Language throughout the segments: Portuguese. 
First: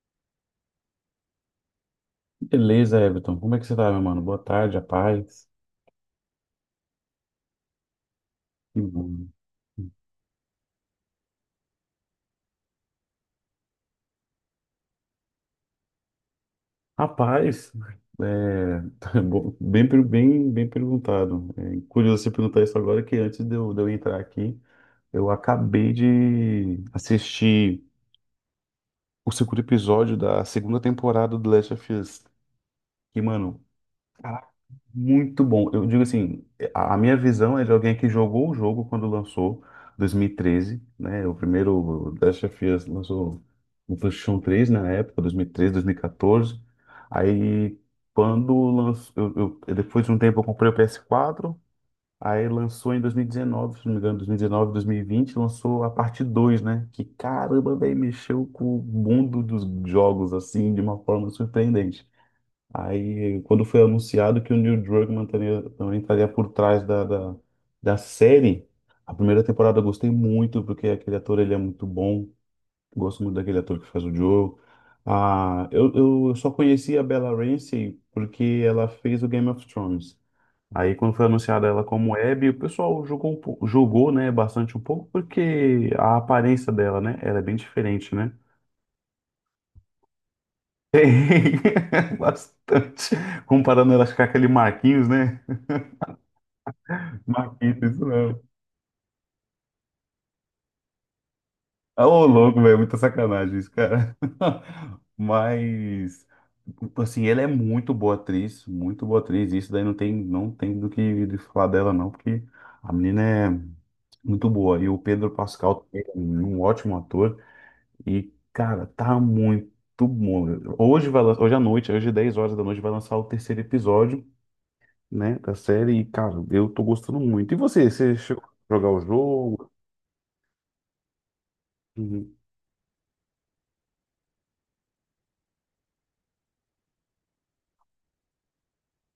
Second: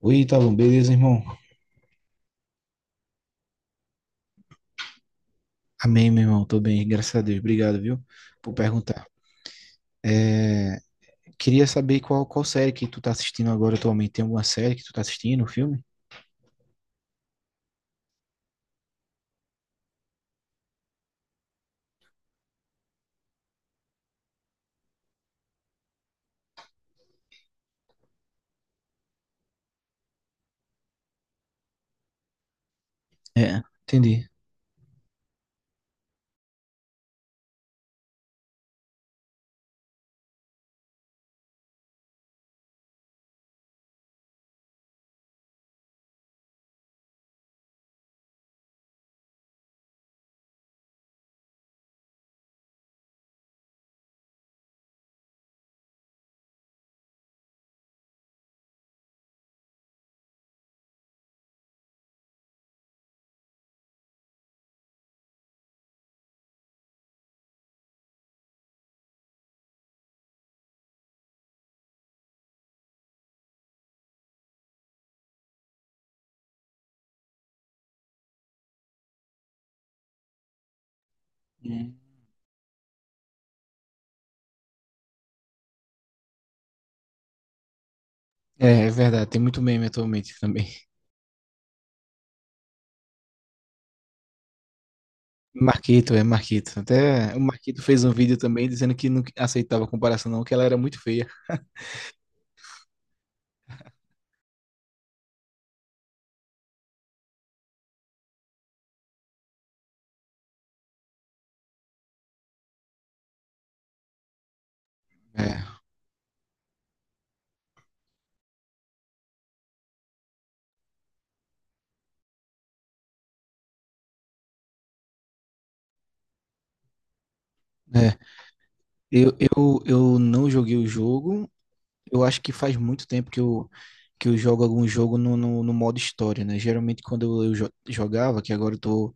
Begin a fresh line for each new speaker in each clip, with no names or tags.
Oi, Ítalo, beleza, irmão?
Beleza, Everton. Como é que você tá, meu mano? Boa tarde, a paz.
Amém, meu irmão, tô bem, graças a Deus, obrigado, viu, por
Que
perguntar.
bom.
É, queria saber qual série que tu tá assistindo agora atualmente, tem alguma série que tu tá assistindo, um filme?
Rapaz, é, Bom. Bem perguntado. É curioso você perguntar isso agora, que antes de eu entrar aqui, eu acabei de assistir o segundo episódio da segunda temporada do The Last of Us. E, mano,
É, entendi.
muito bom. Eu digo assim, a minha visão é de alguém que jogou o jogo quando lançou, 2013, né? O primeiro Last of Us lançou no PlayStation 3 na época, 2013, 2014. Aí quando lançou, depois de um tempo eu comprei o PS4, aí lançou em 2019, se não me engano, 2019, 2020, lançou a parte dois, né? Que caramba, velho, mexeu com o mundo dos jogos assim de uma forma surpreendente. Aí, quando foi anunciado que o Neil Druckmann também estaria por trás da série, a primeira temporada eu gostei muito, porque aquele ator ele é muito bom. Gosto muito daquele ator que faz o Joe. Ah, eu só conheci a Bella Ramsey porque ela fez o Game of Thrones. Aí, quando foi anunciada ela
Hum.
como Abby, o pessoal julgou, né, bastante um pouco, porque a aparência dela, né, ela é bem diferente, né?
É verdade, tem muito meme atualmente também.
Tem, bastante. Comparando ela com aquele Marquinhos, né?
Marquito, é Marquito, até o Marquito
Marquito,
fez
isso
um vídeo
não.
também dizendo que não aceitava a comparação não, que ela era muito feia.
Ah, ô, louco, velho, muita sacanagem isso, cara. Mas, assim, ela é muito boa atriz, muito boa atriz. Isso daí não tem, não tem do que de falar dela, não, porque a menina é muito boa. E o Pedro
É,
Pascal também é um ótimo ator. E, cara, tá muito bom. Hoje hoje à noite, hoje 10 horas da noite, vai lançar o terceiro episódio, né, da série. E, cara, eu tô gostando muito. E você
é.
chegou a jogar o
Eu,
jogo?
eu, eu não joguei o jogo. Eu
Uhum.
acho que faz muito tempo que eu jogo algum jogo no modo história, né? Geralmente quando eu jogava, que agora eu tô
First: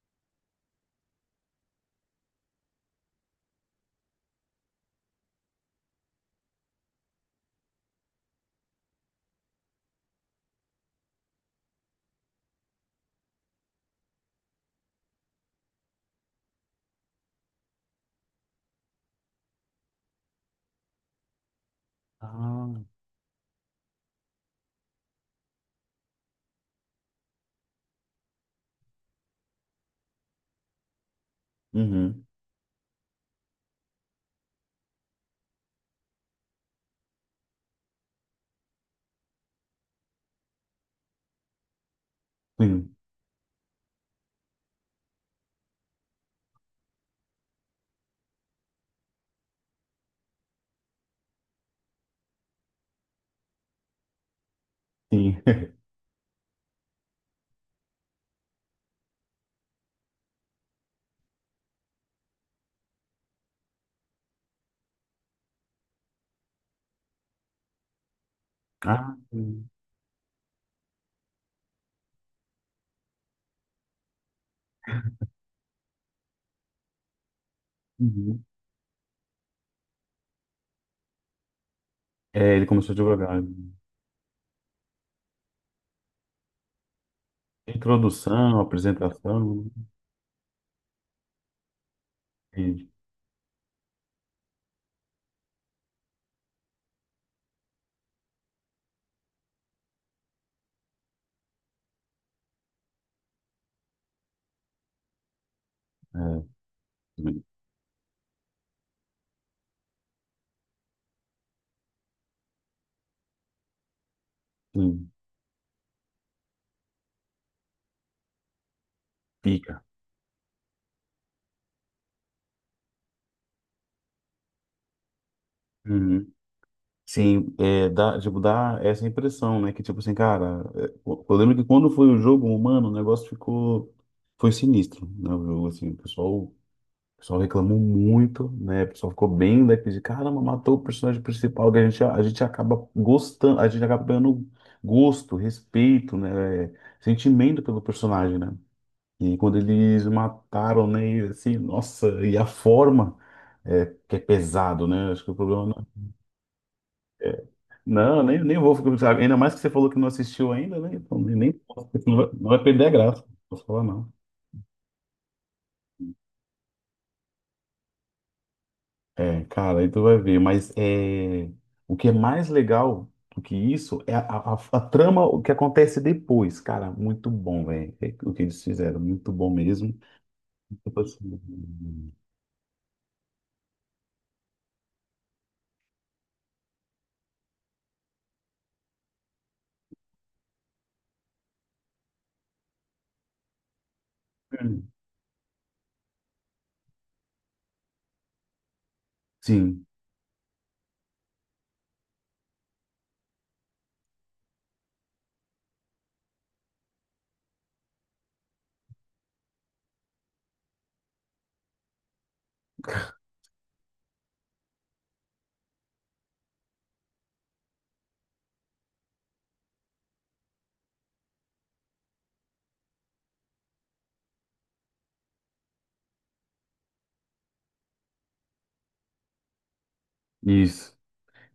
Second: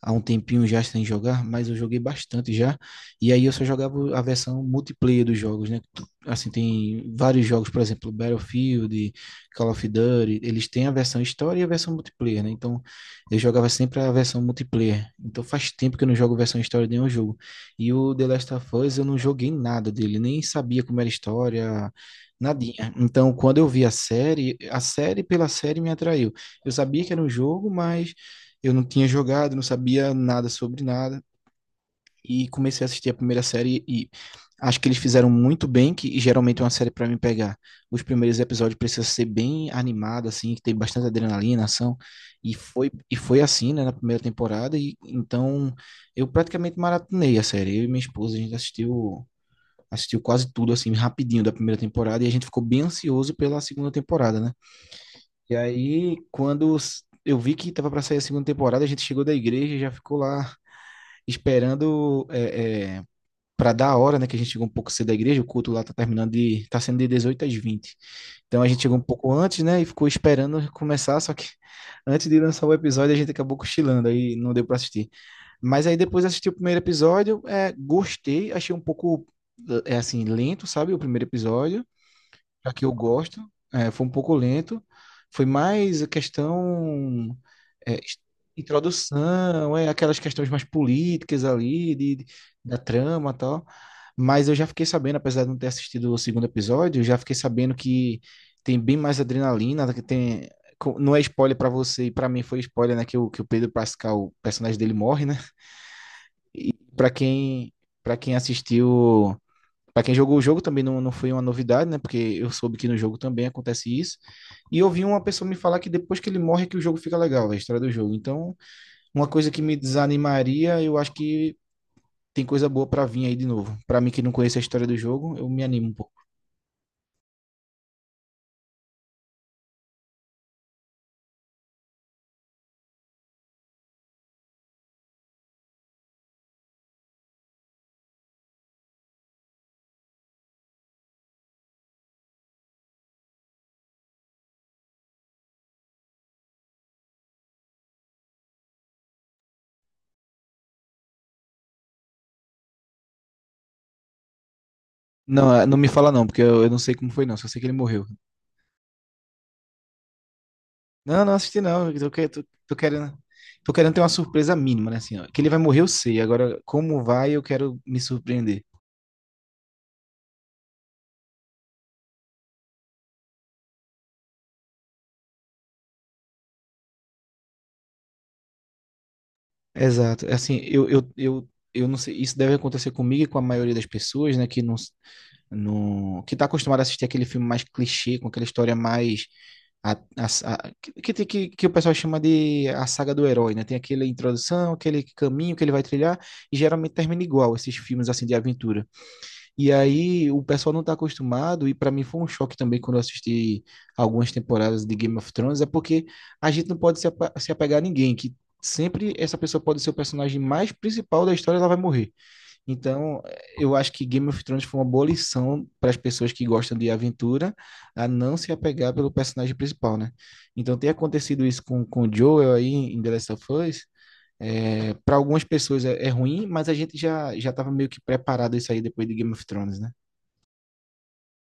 há um tempinho já sem jogar, mas eu joguei bastante já. E aí eu só jogava a versão multiplayer dos jogos, né? Assim, tem vários jogos, por exemplo, Battlefield, Call of Duty, eles têm a versão história e a versão multiplayer, né? Então eu jogava sempre a versão multiplayer. Então faz tempo que eu não jogo versão história de nenhum jogo. E o The Last of Us eu não joguei nada dele, nem sabia como era a história.
Ah.
Nadinha. Então, quando eu vi a série pela série me atraiu. Eu sabia que era um jogo, mas eu não tinha jogado, não sabia nada sobre nada.
Uhum.
E comecei a assistir a primeira série e acho que eles fizeram muito bem, que geralmente é uma série pra me pegar. Os primeiros episódios precisam ser bem animada assim, que tem bastante adrenalina, ação.
Sim,
E foi assim, né, na primeira temporada. E então eu praticamente maratonei a série. Eu e minha esposa, a gente assistiu, assistiu quase tudo, assim, rapidinho da primeira temporada. E a gente ficou bem ansioso pela segunda temporada, né?
sim.
E aí, quando eu vi que tava para sair a segunda temporada, a gente chegou da igreja e já ficou lá esperando para dar a hora, né? Que a gente chegou um pouco cedo da igreja, o culto lá tá terminando de, tá sendo de 18 às vinte. Então a gente chegou um
Ah,
pouco antes,
sim.
né? E ficou esperando começar, só que antes de lançar o episódio a gente acabou cochilando, aí não deu para assistir. Mas aí depois assisti o primeiro episódio, é,
Uhum.
gostei, achei um pouco assim, lento, sabe? O primeiro episódio
É, ele
já que
começou
eu
a
gosto,
divulgar.
é, foi um pouco lento, foi mais a questão é, es-
Introdução, apresentação.
introdução, é, aquelas questões mais políticas ali, da
E,
trama e tal, mas eu já fiquei sabendo, apesar de não ter assistido o segundo episódio, eu já fiquei sabendo que tem bem mais adrenalina, que tem. Não é spoiler pra você, e pra mim foi spoiler, né, que o Pedro Pascal, o personagem dele morre, né?
é,
E para quem assistiu para quem jogou o jogo também não, não foi uma novidade, né? Porque eu soube que no jogo também acontece isso. E eu vi
sim,
uma pessoa me falar que depois que ele morre é que o jogo fica legal, né? A história do jogo. Então, uma coisa que me
pica.
desanimaria, eu acho que tem coisa boa para vir aí de novo. Para mim que não conhece a história do jogo, eu me animo um pouco.
Uhum. Sim, dá, tipo, dá essa impressão, né? Que, tipo assim, cara, eu lembro que quando foi o jogo humano, o negócio ficou. Foi sinistro, né? O jogo, assim, o pessoal reclamou muito, né? O pessoal ficou bem daqui de caramba, matou o personagem principal, que a gente acaba gostando, a gente acaba ganhando gosto, respeito, né? Sentimento pelo personagem, né? E quando eles mataram, né? E assim, nossa, e a forma que é pesado, né? Acho que o
Não,
problema
não
não
me
é.
fala não, porque eu não sei como foi não, só sei que ele morreu.
Não, nem vou ficar. Ainda mais que você falou que não assistiu ainda, né? Então,
Não, não assisti não, eu tô,
não vai,
que- tô,
não vai
tô
perder a
querendo...
graça. Não posso
Tô
falar,
querendo ter uma
não.
surpresa mínima, né? Assim, ó, que ele vai morrer, eu sei. Agora, como vai, eu quero me surpreender.
É, cara, aí tu vai ver, mas o que é mais legal do que isso é a trama, o que acontece depois, cara, muito bom, velho. É o que eles fizeram, muito bom mesmo.
Exato. Assim, eu,
Tipo
eu,
assim,
eu, eu não sei, isso deve acontecer comigo e com a maioria das pessoas, né, que não, não que tá acostumado a assistir aquele filme mais clichê, com aquela história mais que o pessoal chama de a saga do herói, né? Tem aquela introdução,
hum,
aquele caminho que ele vai trilhar e geralmente termina igual esses filmes assim de aventura. E
sim,
aí o pessoal não tá acostumado, e para mim foi um choque também quando eu assisti algumas temporadas de Game of Thrones, é porque a gente não pode se apegar a ninguém, que sempre essa pessoa pode ser o personagem mais principal da história, ela vai morrer. Então, eh, eu acho que Game of Thrones foi uma boa lição para as pessoas que gostam de aventura a não se apegar pelo personagem principal, né? Então, tem acontecido isso com o Joel aí em The Last of Us. É, para algumas pessoas é, é ruim, mas a gente já estava meio que preparado isso aí depois de Game of Thrones, né?
isso.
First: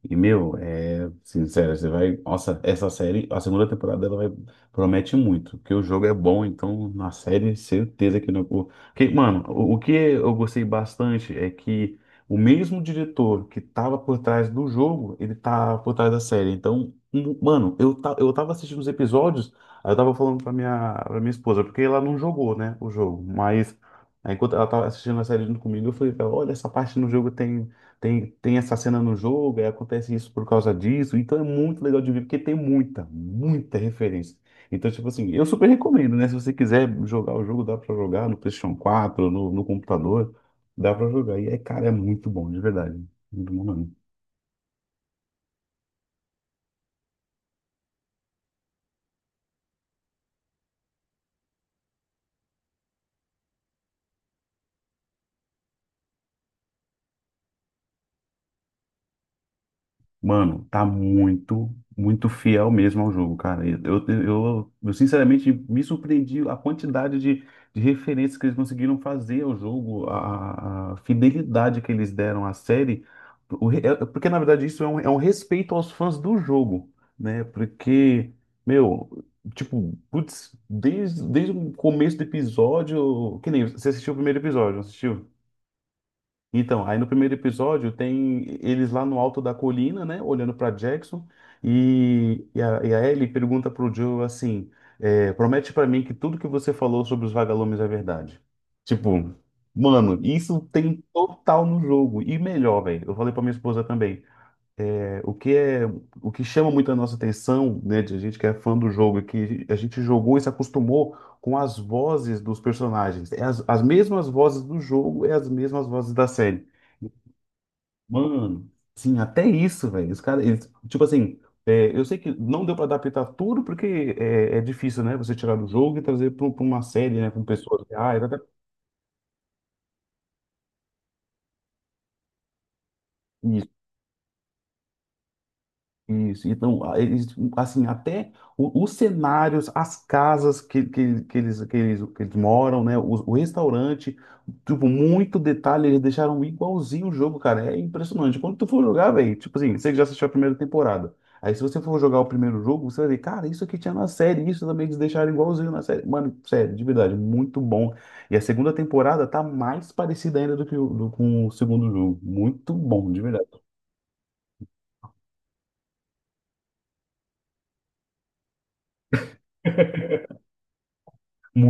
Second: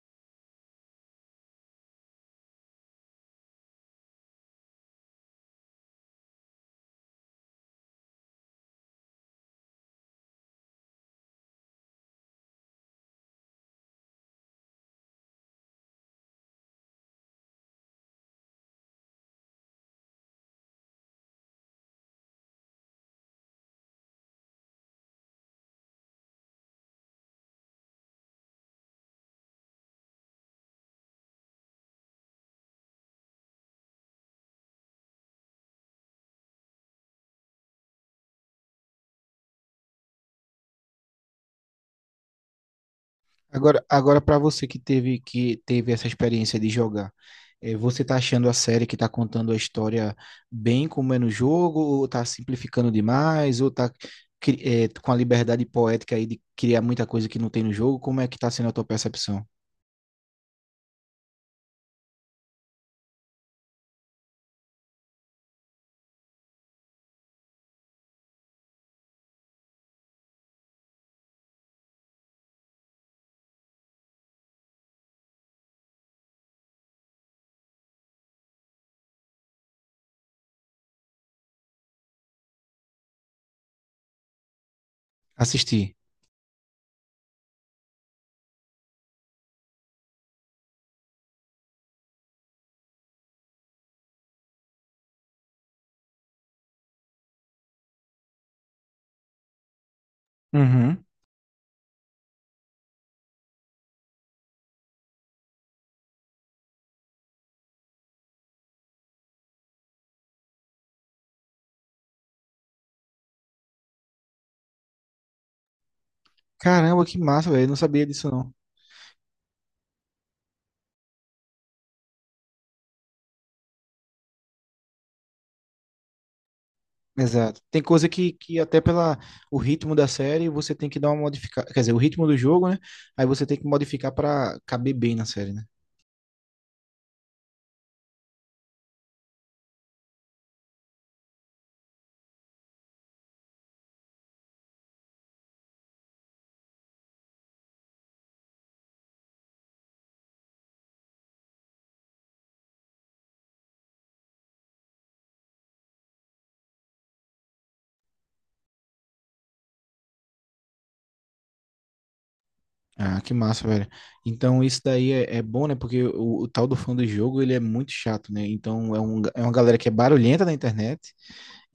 E, meu, é sincero, você vai. Nossa, essa série, a segunda temporada, ela vai, promete muito, porque o jogo é bom, então na série, certeza que não. Que, mano, o que eu gostei bastante é que o mesmo diretor que tava por trás do jogo, ele tá por trás da série. Então, mano, eu tava assistindo os episódios, aí eu tava falando pra minha esposa, porque ela não jogou, né, o jogo, mas. Aí, enquanto ela tava assistindo a série junto comigo, eu falei pra ela, olha, essa parte no jogo tem. Tem essa cena no jogo, aí acontece isso por causa disso. Então é muito legal de ver, porque tem muita, muita referência. Então, tipo assim, eu super recomendo, né? Se você quiser jogar o jogo, dá pra jogar no PlayStation 4, no computador, dá pra jogar. E, cara, é muito bom, de verdade. Muito bom,
Agora,
mesmo.
agora para você que teve essa experiência de jogar, eh, você tá achando a série que tá contando a história bem como é no jogo, ou tá simplificando demais, ou tá com a liberdade poética aí de criar muita coisa que não tem no jogo? Como é que tá sendo a tua percepção?
Mano, tá muito, muito fiel mesmo ao jogo, cara. Eu, sinceramente me surpreendi a quantidade de referências que eles conseguiram fazer ao jogo, a fidelidade que eles deram à série. Porque, na verdade, isso é um respeito aos fãs do jogo, né? Porque, meu, tipo, putz, desde o começo do episódio. Que nem você assistiu o primeiro episódio, não assistiu?
Assistir.
Então, aí no primeiro episódio tem eles lá no alto da colina, né, olhando para Jackson, e a Ellie pergunta pro Joe assim, promete para mim que tudo que você falou sobre os vagalumes é verdade. Tipo, mano, isso tem
Uhum.
total no jogo, e melhor, velho. Eu falei pra minha esposa também, é, o que é, o que chama muito a nossa atenção, né, de gente que é fã do jogo, é que a gente jogou e se acostumou com as vozes dos personagens. É as mesmas vozes do jogo, é as mesmas vozes da série.
Caramba, que massa, velho. Eu não sabia disso, não.
Mano, sim, até isso, velho. Os caras, eles, tipo assim, eu sei que não deu pra adaptar tudo porque é difícil, né? Você tirar do jogo e trazer pra uma série, né? Com
Exato. Tem
pessoas
coisa
reais, até-
que até pela o ritmo da série você tem que dar uma modificada. Quer dizer, o ritmo do jogo, né? Aí você tem que modificar para caber bem na série, né?
Isso, então, eles, assim, até os cenários, as casas que eles moram, né, o restaurante, tipo, muito detalhe, eles deixaram igualzinho o jogo, cara, é impressionante. Quando tu for jogar, velho, tipo assim, você que já assistiu a primeira temporada, aí se você for jogar o primeiro jogo, você vai ver, cara, isso aqui tinha na série, isso também eles deixaram igualzinho na série. Mano, sério, de verdade, muito bom. E a segunda temporada tá mais parecida ainda do que com o segundo jogo, muito bom,
Ah,
de
que
verdade.
massa, velho. Então isso daí é bom, né? Porque o tal do fã do jogo, ele é muito chato, né? Então é uma galera que é barulhenta na internet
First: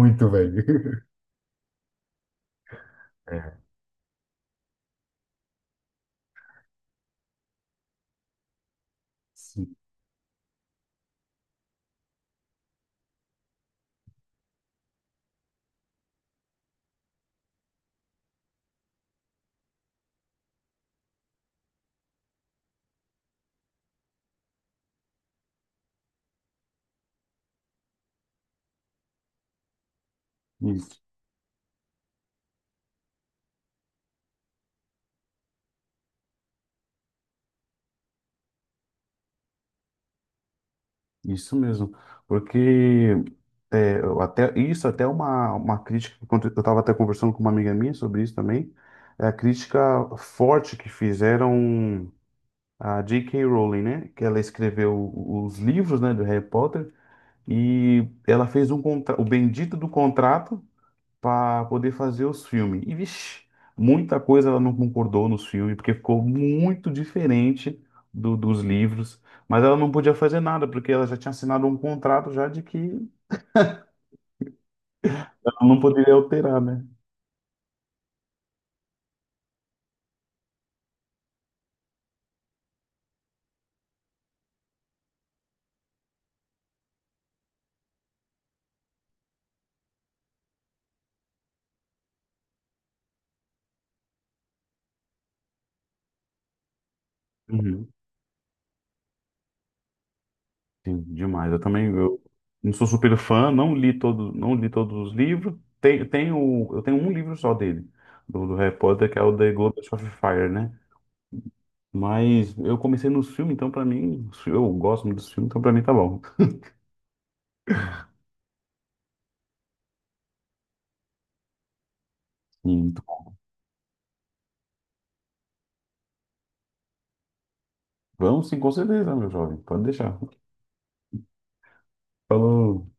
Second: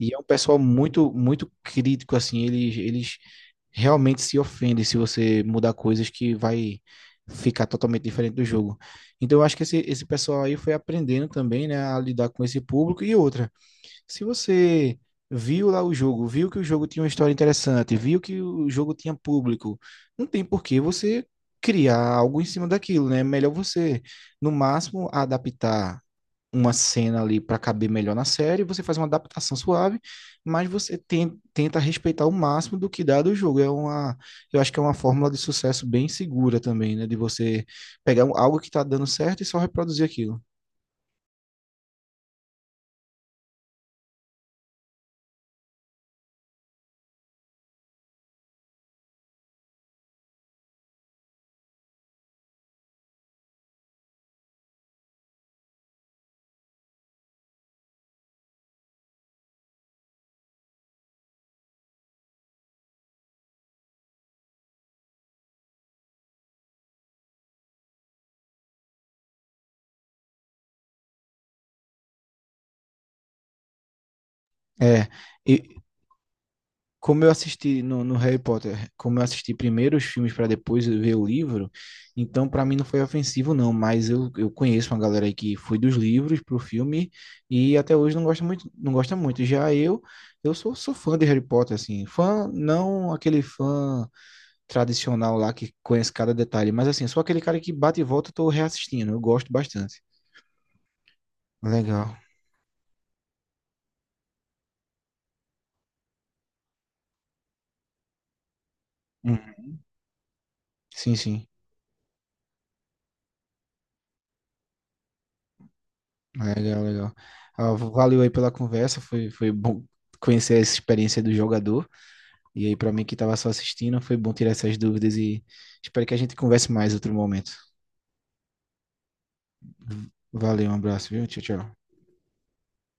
e é um pessoal
velho.
muito, muito crítico, assim. Eles
É.
realmente se ofendem se você mudar coisas que vai ficar totalmente diferente do jogo. Então eu acho que esse, pessoal aí foi aprendendo também, né? A lidar com esse público e outra. Se você viu lá o jogo, viu que o jogo tinha uma história interessante, viu que o jogo tinha público, não tem por que você criar algo em cima daquilo, né? É melhor você, no máximo, adaptar uma cena ali para caber melhor na série, você faz uma adaptação suave, mas você
Isso,
tenta respeitar o máximo do que dá do jogo. É uma, eu acho que é uma fórmula de sucesso bem segura também, né? De você pegar algo que tá dando certo e só reproduzir aquilo.
isso mesmo. Porque eu até isso até é uma crítica que quando eu estava até conversando com uma amiga minha sobre isso também, é a crítica forte que fizeram a J.K. Rowling, né? Que ela escreveu os livros, né, do Harry Potter e ela fez um contra o bendito do contrato para poder fazer os filmes. E, vixe, muita coisa ela não concordou nos filmes, porque ficou muito diferente dos livros. Mas ela não podia fazer nada, porque ela já tinha assinado um contrato já de que ela
É, e
não poderia alterar, né?
como eu assisti no, no Harry Potter, como eu assisti primeiro os filmes para depois eu ver o livro, então para mim não foi ofensivo não, mas eu conheço uma galera aí que foi dos livros pro filme e até hoje não gosta muito, não gosta muito. Já eu sou fã de Harry Potter assim, fã não aquele fã tradicional lá que conhece cada detalhe, mas assim, sou aquele cara que
Uhum.
bate e volta, eu tô reassistindo, eu gosto bastante.
Sim, demais. Eu também
Legal.
eu não sou super fã, não li todos os livros. Eu tenho um livro só dele, do Harry Potter, que é o The
Uhum.
Goblet of Fire, né?
Sim, sim.
Mas eu comecei nos filmes, então pra mim, eu gosto muito dos filmes, então pra mim tá bom.
Legal, legal. Ah, valeu aí pela conversa, foi bom conhecer essa experiência do jogador. E aí, para
Sim.
mim que estava só assistindo, foi bom tirar essas dúvidas e espero que a gente converse mais outro momento.
Vamos sim, com certeza, meu jovem. Pode deixar.
Valeu, um abraço, viu? Tchau, tchau.
Falou.